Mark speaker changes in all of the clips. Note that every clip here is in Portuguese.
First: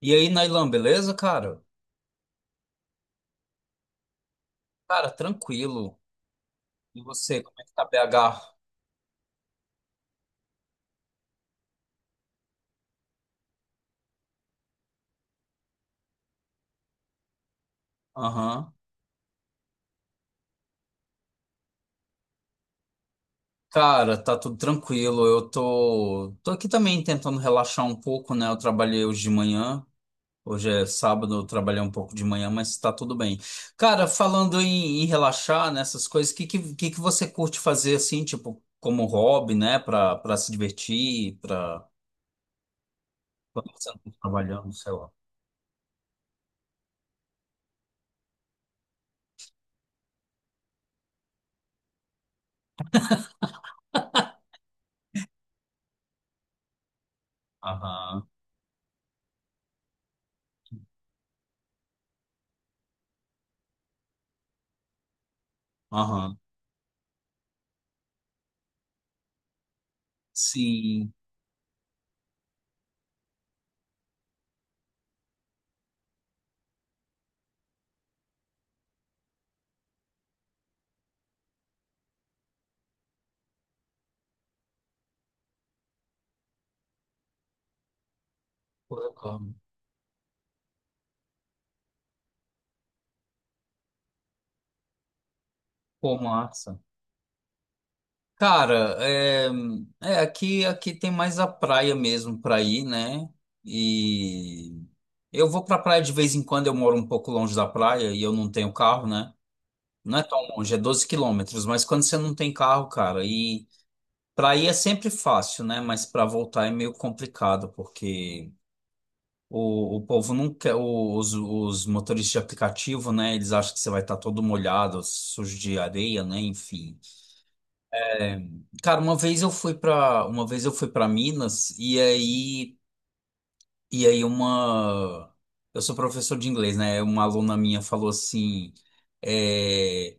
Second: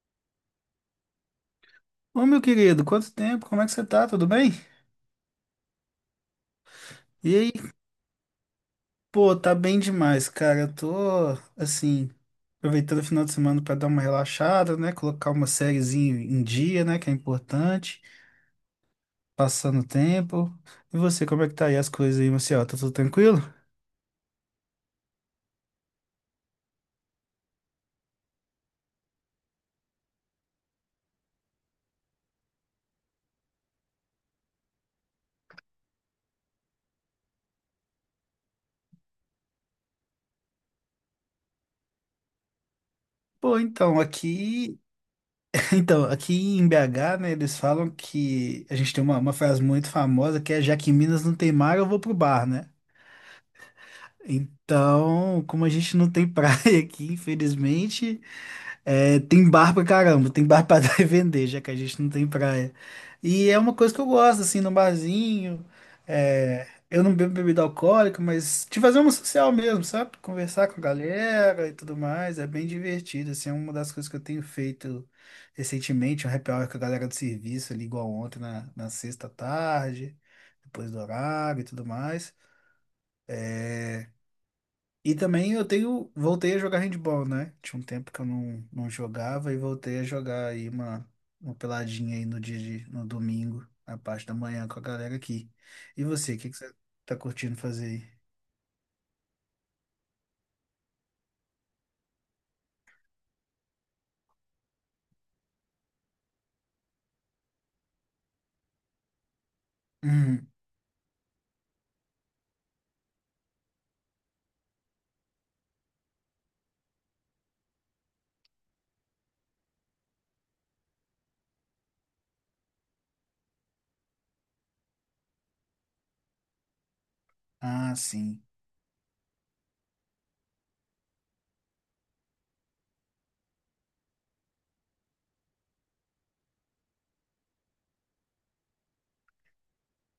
Speaker 1: E aí, Nailan, beleza, cara?
Speaker 2: Ô, meu querido, quanto tempo? Como é que você tá? Tudo bem?
Speaker 1: Cara, tranquilo. E
Speaker 2: E
Speaker 1: você,
Speaker 2: aí?
Speaker 1: como é que tá BH?
Speaker 2: Pô, tá bem demais, cara. Eu tô, assim, aproveitando o final de semana pra dar uma relaxada, né? Colocar uma sériezinha em dia, né? Que é importante.
Speaker 1: Aham.
Speaker 2: Passando o tempo. E você, como é que tá aí as coisas aí, Marcelo? Tá tudo tranquilo?
Speaker 1: Cara, tá tudo tranquilo. Eu tô aqui também tentando relaxar um pouco, né? Eu trabalhei hoje de manhã. Hoje é sábado, eu trabalhei um pouco de manhã, mas tá tudo bem. Cara, falando em relaxar nessas coisas, o que que você curte fazer assim, tipo, como hobby, né? Pra se divertir, pra
Speaker 2: Pô,
Speaker 1: quando você não
Speaker 2: então,
Speaker 1: tá trabalhando,
Speaker 2: aqui...
Speaker 1: sei lá.
Speaker 2: Então, aqui em BH, né? Eles falam que... A gente tem uma frase muito famosa que é: Já que em Minas não tem mar, eu vou pro bar, né? Então, como a gente não tem praia aqui, infelizmente...
Speaker 1: Aham,
Speaker 2: É, tem bar pra caramba, tem bar pra dar e vender, já que a gente não tem praia. E é uma coisa que eu gosto, assim, no barzinho.
Speaker 1: aham.
Speaker 2: É, eu não bebo bebida alcoólica, mas de fazer uma social mesmo, sabe? Conversar com a
Speaker 1: Sim.
Speaker 2: galera e tudo mais, é bem divertido, assim, é uma das coisas que eu tenho feito recentemente, um happy hour com a galera do serviço, ali igual ontem, na sexta à tarde, depois do horário e tudo mais. E também eu tenho, voltei a jogar handball, né? Tinha um tempo que eu não
Speaker 1: Pô, eu
Speaker 2: jogava
Speaker 1: amo.
Speaker 2: e voltei a jogar aí uma peladinha aí no dia de, no domingo, na parte da manhã com a galera aqui. E
Speaker 1: Pô,
Speaker 2: você, o que que você
Speaker 1: massa.
Speaker 2: tá curtindo fazer aí?
Speaker 1: Cara, aqui tem mais a praia mesmo para ir, né? E eu vou para praia de vez em quando, eu moro um pouco longe da praia e eu não tenho carro, né? Não é tão
Speaker 2: Hum,
Speaker 1: longe, é 12 km, mas quando você não tem carro, cara, e para ir é sempre fácil, né? Mas para voltar é meio complicado, porque o povo não quer, os motoristas de aplicativo, né? Eles acham que você vai estar todo molhado, sujo de areia, né? Enfim.
Speaker 2: ah, sim.
Speaker 1: Cara, uma vez eu fui para Minas e aí uma eu sou professor de inglês, né? Uma aluna minha falou assim, é,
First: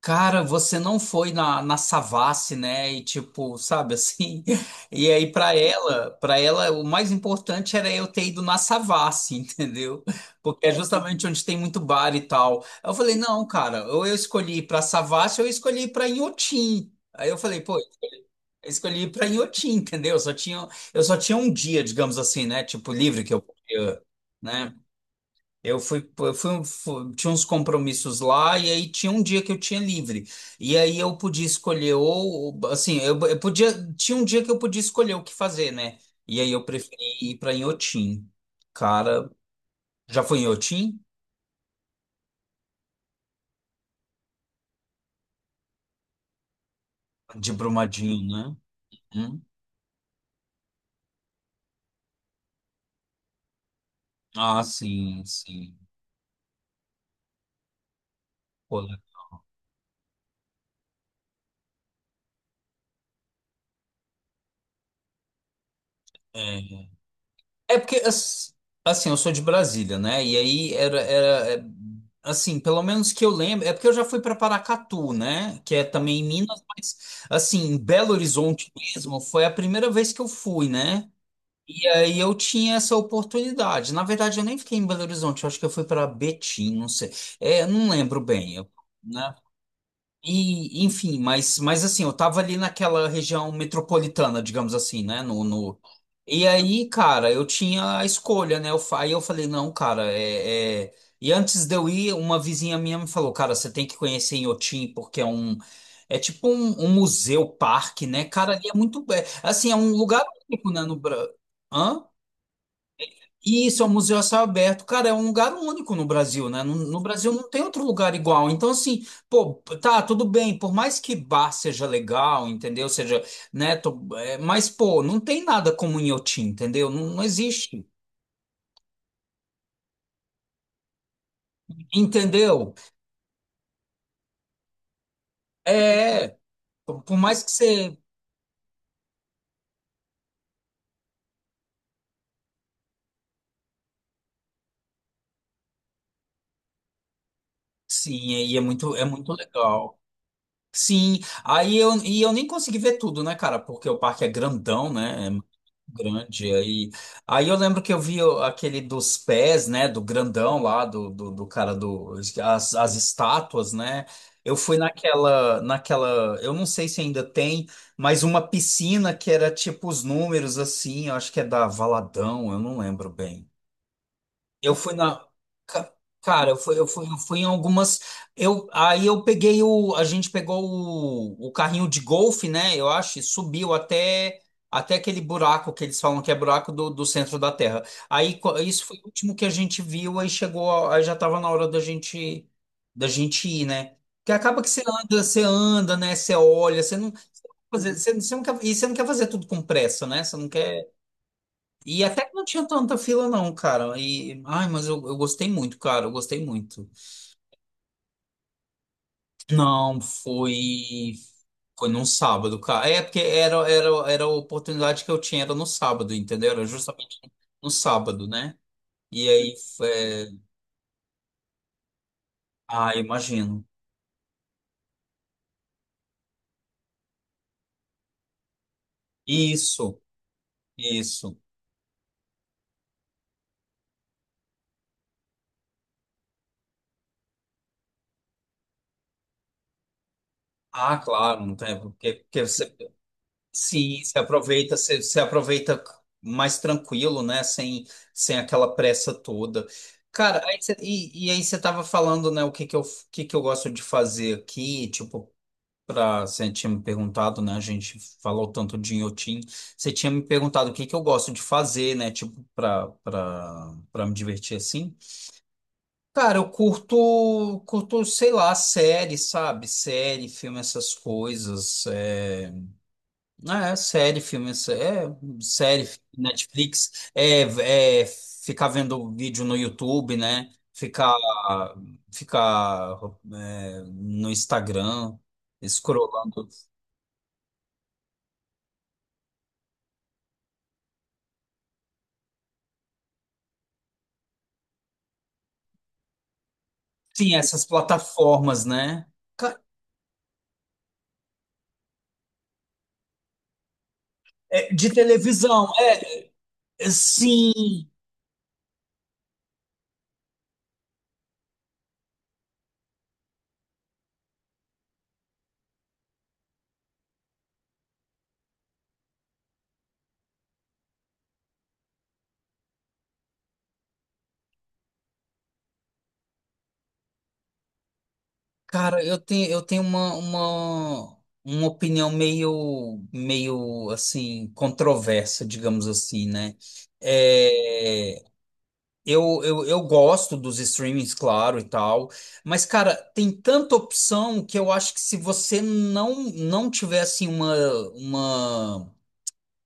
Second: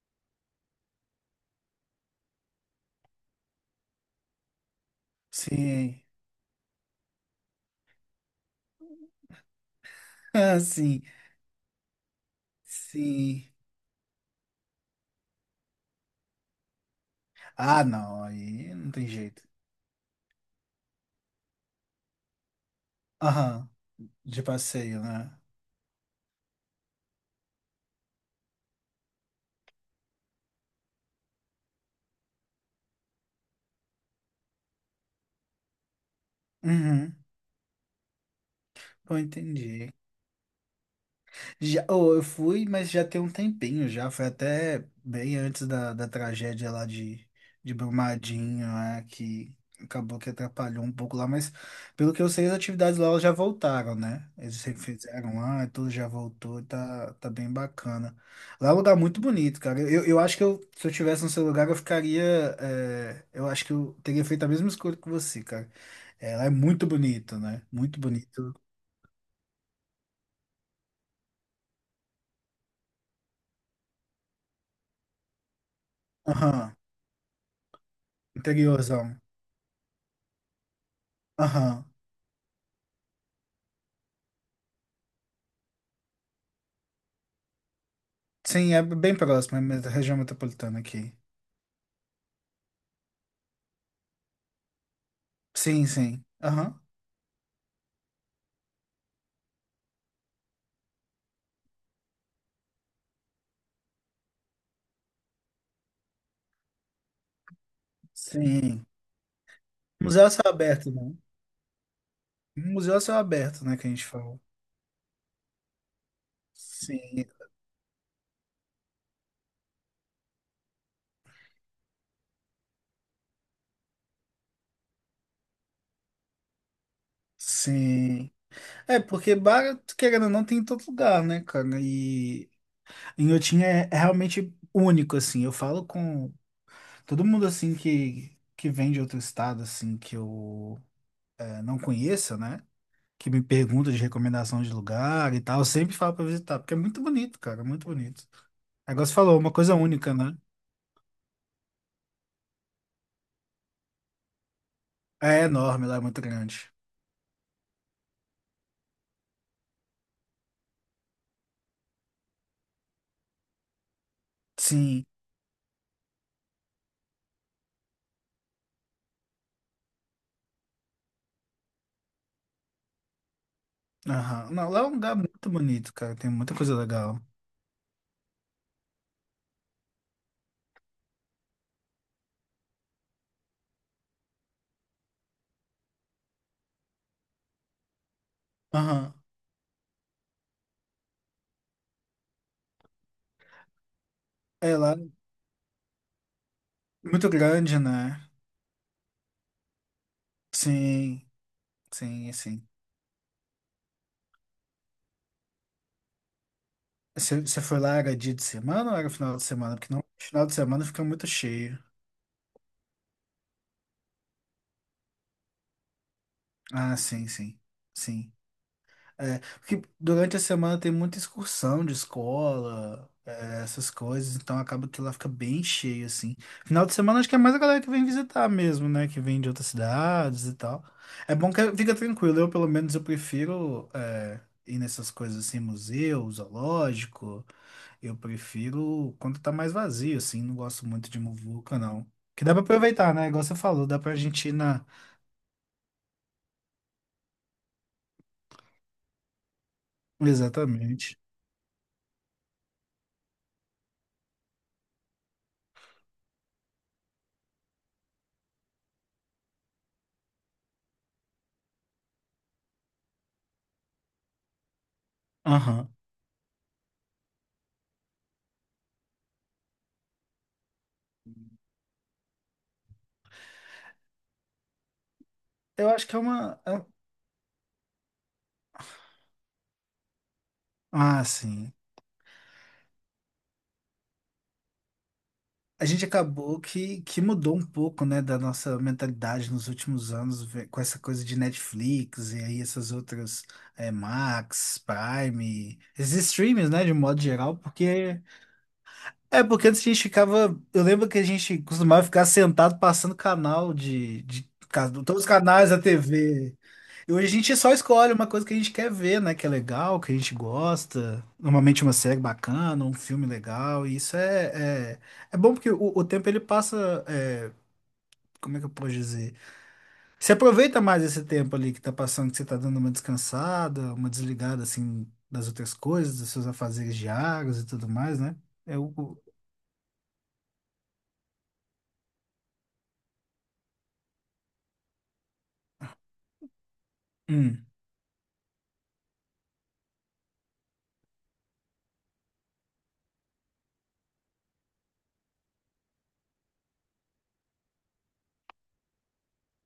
Speaker 1: cara, você não foi na Savassi, né? E tipo, sabe assim. E aí pra
Speaker 2: Sim.
Speaker 1: ela, para ela o mais importante era eu ter ido na Savassi, entendeu?
Speaker 2: Ah,
Speaker 1: Porque é
Speaker 2: sim.
Speaker 1: justamente onde tem muito bar e tal. Eu falei, não,
Speaker 2: Sim.
Speaker 1: cara, ou eu escolhi ir pra Savassi ou eu escolhi ir pra Inhotim. Aí eu falei, pô,
Speaker 2: Ah, não,
Speaker 1: eu
Speaker 2: aí não
Speaker 1: escolhi
Speaker 2: tem
Speaker 1: ir pra
Speaker 2: jeito.
Speaker 1: Inhotim, entendeu? Eu só tinha um dia, digamos assim, né? Tipo, livre que eu
Speaker 2: Aham,
Speaker 1: podia,
Speaker 2: de
Speaker 1: né?
Speaker 2: passeio, né?
Speaker 1: Tinha uns compromissos lá e aí tinha um dia que eu tinha livre. E aí eu podia escolher ou, assim, eu podia, tinha um dia que eu podia escolher o que fazer, né? E aí eu preferi
Speaker 2: Uhum.
Speaker 1: ir pra Inhotim.
Speaker 2: Pô,
Speaker 1: Cara,
Speaker 2: entendi.
Speaker 1: já foi em Inhotim?
Speaker 2: Já, oh, eu fui, mas já tem um tempinho já. Foi até bem antes da tragédia lá
Speaker 1: De
Speaker 2: de
Speaker 1: Brumadinho, né?
Speaker 2: Brumadinho, né,
Speaker 1: Hum?
Speaker 2: que acabou que atrapalhou um pouco lá. Mas pelo que eu sei, as atividades lá elas já voltaram, né?
Speaker 1: Ah,
Speaker 2: Eles
Speaker 1: sim,
Speaker 2: refizeram lá, e
Speaker 1: sim.
Speaker 2: tudo já voltou, e tá, tá bem bacana. Lá é um
Speaker 1: Pô,
Speaker 2: lugar muito bonito, cara. Eu acho que eu, se eu tivesse no seu lugar, eu ficaria. É, eu acho que eu teria feito a mesma escolha que você, cara. É, lá é
Speaker 1: é.
Speaker 2: muito bonito, né?
Speaker 1: É porque,
Speaker 2: Muito bonito.
Speaker 1: assim, eu sou de Brasília, né? E aí era, assim, pelo menos que eu lembro, é porque eu já fui para Paracatu, né? Que é também em Minas,
Speaker 2: Aham,
Speaker 1: mas, assim, em Belo Horizonte
Speaker 2: interiorzão.
Speaker 1: mesmo, foi a primeira vez que eu fui, né?
Speaker 2: Aham.
Speaker 1: E aí eu tinha essa oportunidade. Na verdade, eu nem fiquei em Belo Horizonte, eu acho que eu fui para Betim, não sei. É, não lembro bem, eu,
Speaker 2: Sim, é bem
Speaker 1: né?
Speaker 2: próximo, é a região metropolitana
Speaker 1: E,
Speaker 2: aqui.
Speaker 1: enfim, mas assim, eu tava ali naquela região metropolitana, digamos assim, né? No, no...
Speaker 2: Sim, sim.
Speaker 1: E
Speaker 2: Aham.
Speaker 1: aí, cara, eu tinha a escolha, né? Aí eu falei, não, cara, E antes de eu ir, uma vizinha minha me falou, cara, você tem que conhecer Inhotim, porque é um... É tipo um museu, parque, né? Cara, ali é
Speaker 2: Sim.
Speaker 1: muito... É, assim, é um lugar
Speaker 2: Museu a céu
Speaker 1: único, né?
Speaker 2: aberto,
Speaker 1: No...
Speaker 2: né?
Speaker 1: Hã?
Speaker 2: Museu a céu aberto, né,
Speaker 1: Isso, é
Speaker 2: que
Speaker 1: um
Speaker 2: a gente
Speaker 1: museu a
Speaker 2: falou.
Speaker 1: céu aberto. Cara, é um lugar único no Brasil, né? No
Speaker 2: Sim,
Speaker 1: Brasil não tem outro lugar igual. Então, assim, pô, tá, tudo bem. Por mais que bar seja legal, entendeu? Seja, né? Mas, pô, não tem nada como Inhotim, entendeu? Não, não existe.
Speaker 2: sim. É, porque bar, querendo ou não, tem em todo lugar, né, cara? E
Speaker 1: Entendeu?
Speaker 2: Inhotim é, é realmente único, assim. Eu falo com
Speaker 1: É, por
Speaker 2: todo
Speaker 1: mais
Speaker 2: mundo,
Speaker 1: que
Speaker 2: assim,
Speaker 1: você...
Speaker 2: que vem de outro estado, assim, que eu é, não conheça, né? Que me pergunta de recomendação de lugar e tal. Eu sempre falo pra visitar, porque é muito bonito, cara, é muito
Speaker 1: Sim,
Speaker 2: bonito.
Speaker 1: e é muito, é
Speaker 2: Agora você
Speaker 1: muito
Speaker 2: falou, uma coisa
Speaker 1: legal.
Speaker 2: única, né?
Speaker 1: Sim, e eu nem consegui ver tudo, né, cara? Porque o parque é grandão, né? É
Speaker 2: É
Speaker 1: muito
Speaker 2: enorme, lá é muito
Speaker 1: grande.
Speaker 2: grande.
Speaker 1: Aí, eu lembro que eu vi aquele dos pés, né? Do grandão lá, do cara do. As estátuas, né? Eu fui
Speaker 2: Sim.
Speaker 1: naquela. Eu não sei se ainda tem, mas uma piscina que era tipo os números assim, eu acho que é da Valadão, eu não lembro bem.
Speaker 2: Aham. Não,
Speaker 1: Eu
Speaker 2: lá é um
Speaker 1: fui
Speaker 2: lugar
Speaker 1: na.
Speaker 2: muito
Speaker 1: ca-
Speaker 2: bonito, cara. Tem
Speaker 1: Cara,
Speaker 2: muita
Speaker 1: eu
Speaker 2: coisa
Speaker 1: fui, eu fui, eu
Speaker 2: legal.
Speaker 1: fui em algumas. Aí eu peguei o. A gente pegou o carrinho de golfe, né? Eu acho, e subiu até aquele buraco que eles falam que é buraco do centro da Terra. Aí isso foi o
Speaker 2: Aham.
Speaker 1: último que a gente viu, aí chegou. Aí já tava na hora da gente ir, né? Porque acaba que
Speaker 2: É lá, é
Speaker 1: você anda, né? Você olha, você não.
Speaker 2: muito grande,
Speaker 1: Você, você,
Speaker 2: né?
Speaker 1: você não quer, e você não quer fazer tudo com pressa, né? Você não quer.
Speaker 2: Sim,
Speaker 1: E até
Speaker 2: sim,
Speaker 1: que não tinha
Speaker 2: sim.
Speaker 1: tanta fila, não, cara. E, ai, mas eu gostei muito, cara. Eu gostei muito.
Speaker 2: Você foi lá, era dia de semana ou era final de semana? Porque
Speaker 1: Não,
Speaker 2: não, final de semana fica
Speaker 1: foi.
Speaker 2: muito cheio.
Speaker 1: Foi num sábado, cara. É, porque era a oportunidade que eu tinha, era no sábado, entendeu? Era
Speaker 2: Ah,
Speaker 1: justamente
Speaker 2: sim, sim.
Speaker 1: no sábado,
Speaker 2: Sim.
Speaker 1: né? E
Speaker 2: É,
Speaker 1: aí,
Speaker 2: porque
Speaker 1: é,
Speaker 2: durante a semana tem muita excursão de escola, é,
Speaker 1: imagino.
Speaker 2: essas coisas, então acaba que lá fica bem cheio, assim. Final de semana acho que é mais a galera que vem visitar mesmo, né? Que vem de outras
Speaker 1: Isso,
Speaker 2: cidades e tal. É
Speaker 1: isso.
Speaker 2: bom que fica tranquilo, eu pelo menos eu prefiro é, ir nessas coisas assim, museu, zoológico. Eu prefiro quando tá mais vazio, assim, não gosto
Speaker 1: Ah,
Speaker 2: muito de
Speaker 1: claro, não tem.
Speaker 2: muvuca, não.
Speaker 1: Porque, porque
Speaker 2: Que dá pra
Speaker 1: você
Speaker 2: aproveitar, né? Igual você falou, dá
Speaker 1: sim,
Speaker 2: pra
Speaker 1: se
Speaker 2: gente ir
Speaker 1: aproveita,
Speaker 2: na...
Speaker 1: se aproveita mais tranquilo, né? Sem aquela pressa toda. Cara,
Speaker 2: Exatamente.
Speaker 1: e aí você tava falando, né, o que que eu gosto de fazer aqui, tipo, pra, você tinha me perguntado, né, a gente falou tanto de Inhotim, você tinha me perguntado o que que eu gosto de fazer, né, tipo, pra me divertir assim.
Speaker 2: Aham.
Speaker 1: Cara, eu curto, sei lá, série, sabe? Série, filme, essas coisas. É... Ah, é série, filme, é série,
Speaker 2: Eu acho que é uma... é- um,
Speaker 1: Netflix, ficar vendo vídeo no YouTube, né? Ficar,
Speaker 2: ah, sim.
Speaker 1: ficar é, no Instagram,
Speaker 2: A gente
Speaker 1: escrolando.
Speaker 2: acabou que mudou um pouco, né, da nossa mentalidade nos últimos anos, ve- com essa coisa de Netflix e aí essas outras, é, Max, Prime, esses streams, né, de modo
Speaker 1: Sim,
Speaker 2: geral,
Speaker 1: essas
Speaker 2: porque...
Speaker 1: plataformas, né?
Speaker 2: É,
Speaker 1: Ca-
Speaker 2: porque antes a gente ficava... Eu lembro que a gente costumava ficar sentado passando canal de
Speaker 1: é, de
Speaker 2: ca- todos os canais
Speaker 1: televisão,
Speaker 2: da
Speaker 1: é,
Speaker 2: TV.
Speaker 1: é,
Speaker 2: E hoje a gente só
Speaker 1: sim.
Speaker 2: escolhe uma coisa que a gente quer ver, né? Que é legal, que a gente gosta. Normalmente uma série bacana, um filme legal. E isso é, é, é bom porque o tempo ele passa. É, como é que eu posso dizer? Você aproveita mais esse tempo ali que tá passando, que você tá dando uma descansada, uma desligada assim das outras coisas, dos seus afazeres diários e tudo mais, né? É o.
Speaker 1: Cara, eu
Speaker 2: o-
Speaker 1: tenho, eu tenho uma opinião meio, assim, controversa, digamos assim, né?
Speaker 2: Hum.
Speaker 1: É, eu gosto dos streamings, claro, e tal, mas, cara, tem tanta opção que eu acho que se você não tiver, assim, uma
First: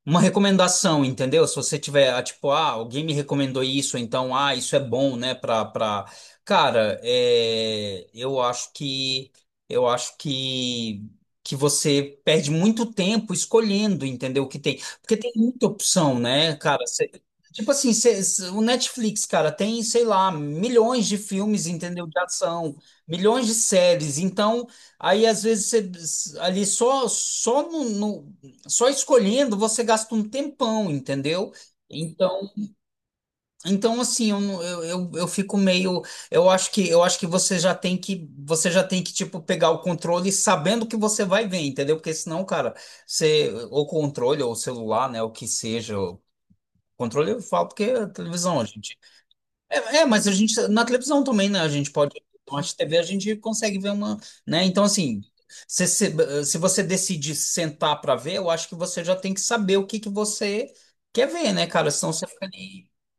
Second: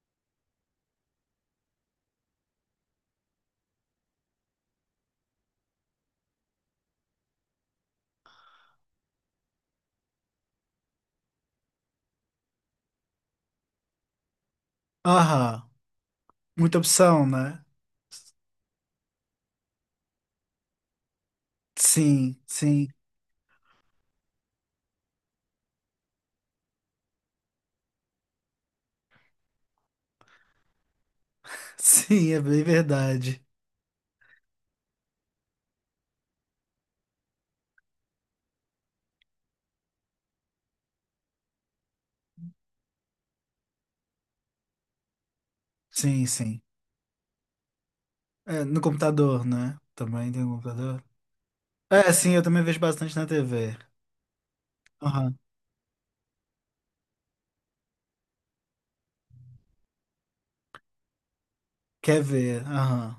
Speaker 1: uma recomendação, entendeu? Se você tiver, ah, tipo, ah, alguém me recomendou isso, então, ah, isso é bom, né, pra, pra... Cara, eu acho que você perde muito tempo escolhendo, entendeu, o que tem. Porque tem muita
Speaker 2: Aham.
Speaker 1: opção, né,
Speaker 2: Muita
Speaker 1: cara?
Speaker 2: opção, né?
Speaker 1: Tipo assim, o Netflix, cara, tem, sei lá, milhões de filmes, entendeu, de
Speaker 2: Sim,
Speaker 1: ação,
Speaker 2: sim,
Speaker 1: milhões de séries, então... Aí às vezes você ali só só só escolhendo você gasta um tempão, entendeu?
Speaker 2: sim, é
Speaker 1: Então,
Speaker 2: bem verdade.
Speaker 1: então assim, eu, não- eu fico meio, eu acho que você já tem que tipo pegar o controle sabendo que você vai ver, entendeu? Porque senão, cara, você ou controle ou celular, né, o que seja, o
Speaker 2: Sim, sim.
Speaker 1: controle eu falo porque é televisão, a
Speaker 2: É, no
Speaker 1: gente
Speaker 2: computador, né?
Speaker 1: mas a
Speaker 2: Também tem um
Speaker 1: gente, na
Speaker 2: computador.
Speaker 1: televisão também, né? A gente
Speaker 2: É,
Speaker 1: pode.
Speaker 2: sim, eu
Speaker 1: Na
Speaker 2: também vejo
Speaker 1: TV a
Speaker 2: bastante na
Speaker 1: gente
Speaker 2: TV.
Speaker 1: consegue ver uma. Né? Então, assim,
Speaker 2: Aham.
Speaker 1: se, se, se você decidir sentar para ver, eu acho que você já tem que saber o que você quer ver, né, cara? Senão
Speaker 2: Quer
Speaker 1: você fica
Speaker 2: ver?
Speaker 1: ali.
Speaker 2: Aham.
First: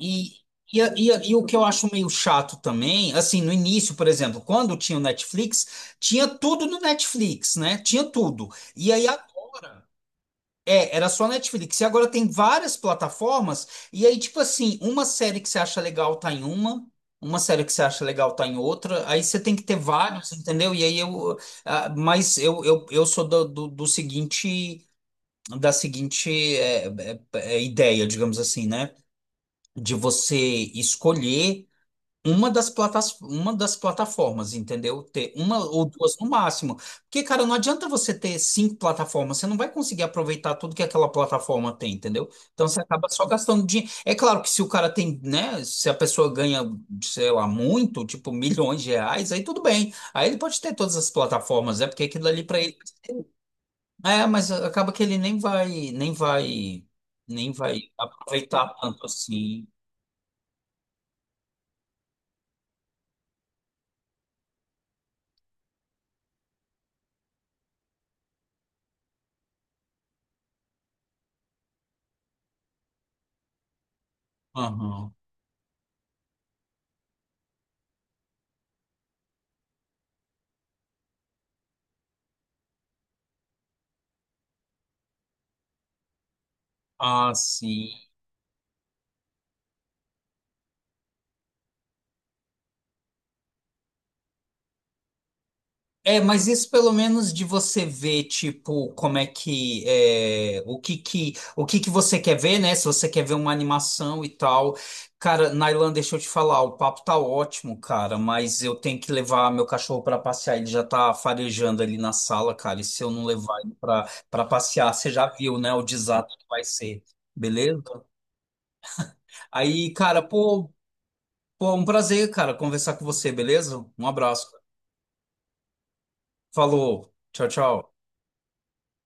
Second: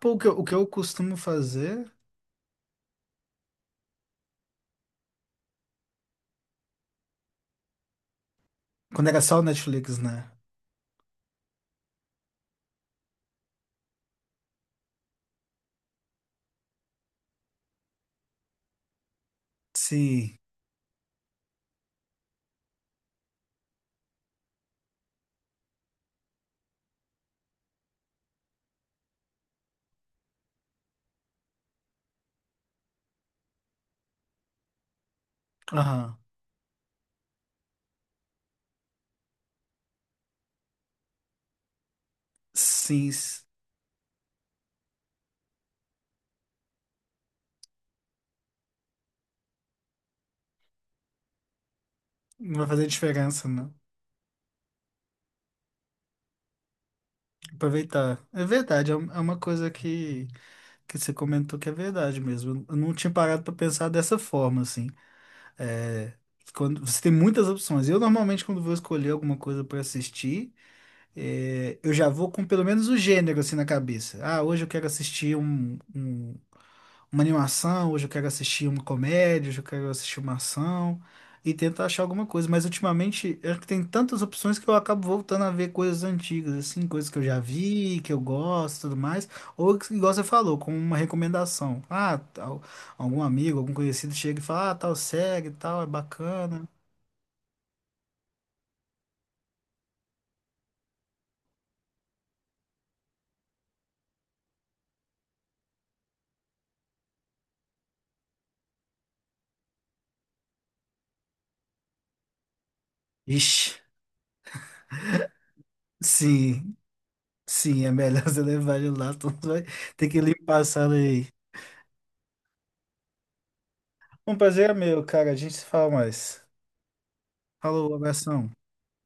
Speaker 2: Pô, o que eu
Speaker 1: e,
Speaker 2: costumo
Speaker 1: e, e o que eu
Speaker 2: fazer
Speaker 1: acho meio chato também, assim, no início, por exemplo, quando tinha o Netflix, tinha tudo no Netflix, né? Tinha tudo. E aí
Speaker 2: quando era só o
Speaker 1: agora.
Speaker 2: Netflix, né?
Speaker 1: É, era só Netflix. E agora tem várias plataformas. E aí, tipo assim, uma série que você acha legal tá em uma série que você acha legal tá em outra. Aí você tem que ter vários,
Speaker 2: Sim.
Speaker 1: entendeu? E aí eu. Ah, mas eu sou do seguinte. Da seguinte é, é, ideia, digamos assim, né? De você escolher. Uma das plataformas, entendeu? Ter uma ou duas
Speaker 2: Aham.
Speaker 1: no máximo. Porque, cara, não adianta você ter cinco plataformas, você não vai conseguir aproveitar tudo que aquela plataforma tem, entendeu? Então você acaba
Speaker 2: Sim.
Speaker 1: só
Speaker 2: s-
Speaker 1: gastando dinheiro. É claro que se o cara tem, né? Se a pessoa ganha, sei lá, muito, tipo milhões de reais, aí tudo bem. Aí ele pode ter todas as plataformas, é porque aquilo ali
Speaker 2: Não
Speaker 1: pra
Speaker 2: vai
Speaker 1: ele.
Speaker 2: fazer diferença, né?
Speaker 1: É, mas acaba que ele nem vai
Speaker 2: Aproveitar. É
Speaker 1: aproveitar
Speaker 2: verdade, é
Speaker 1: tanto
Speaker 2: um- é uma
Speaker 1: assim.
Speaker 2: coisa que você comentou que é verdade mesmo. Eu não tinha parado pra pensar dessa forma, assim. É, quando, você tem muitas opções. Eu normalmente, quando vou escolher alguma coisa pra assistir. É, eu já vou com pelo menos o gênero assim na cabeça. Ah, hoje eu quero
Speaker 1: Aham.
Speaker 2: assistir um, um- uma animação, hoje eu quero assistir uma comédia, hoje eu quero assistir uma ação e tento achar alguma coisa. Mas ultimamente é que tem tantas opções que eu acabo voltando a ver coisas antigas, assim, coisas que eu
Speaker 1: Ah,
Speaker 2: já
Speaker 1: sim.
Speaker 2: vi, que eu gosto, e tudo mais. Ou que, igual você falou, com uma recomendação. Ah, tal, algum amigo, algum conhecido chega e fala, ah, tal série, e tal, é
Speaker 1: É, mas
Speaker 2: bacana.
Speaker 1: isso pelo menos de você ver, tipo, como é que, é, o que que você quer ver, né? Se você quer ver uma animação e tal. Cara, Nailan, deixa eu te falar, o papo tá ótimo, cara, mas eu tenho que levar meu cachorro pra passear, ele já tá farejando ali na sala, cara, e se eu não levar ele
Speaker 2: Ixi,
Speaker 1: pra passear, você já viu, né, o desastre que vai
Speaker 2: sim.
Speaker 1: ser, beleza?
Speaker 2: Sim, é melhor você levar ele lá, tu vai
Speaker 1: Aí,
Speaker 2: ter
Speaker 1: cara,
Speaker 2: que limpar a
Speaker 1: pô,
Speaker 2: sala aí.
Speaker 1: pô, um prazer, cara, conversar com você, beleza? Um
Speaker 2: Um
Speaker 1: abraço.
Speaker 2: prazer é meu, cara. A gente se fala mais.
Speaker 1: Falou, tchau, tchau.
Speaker 2: Falou, abração.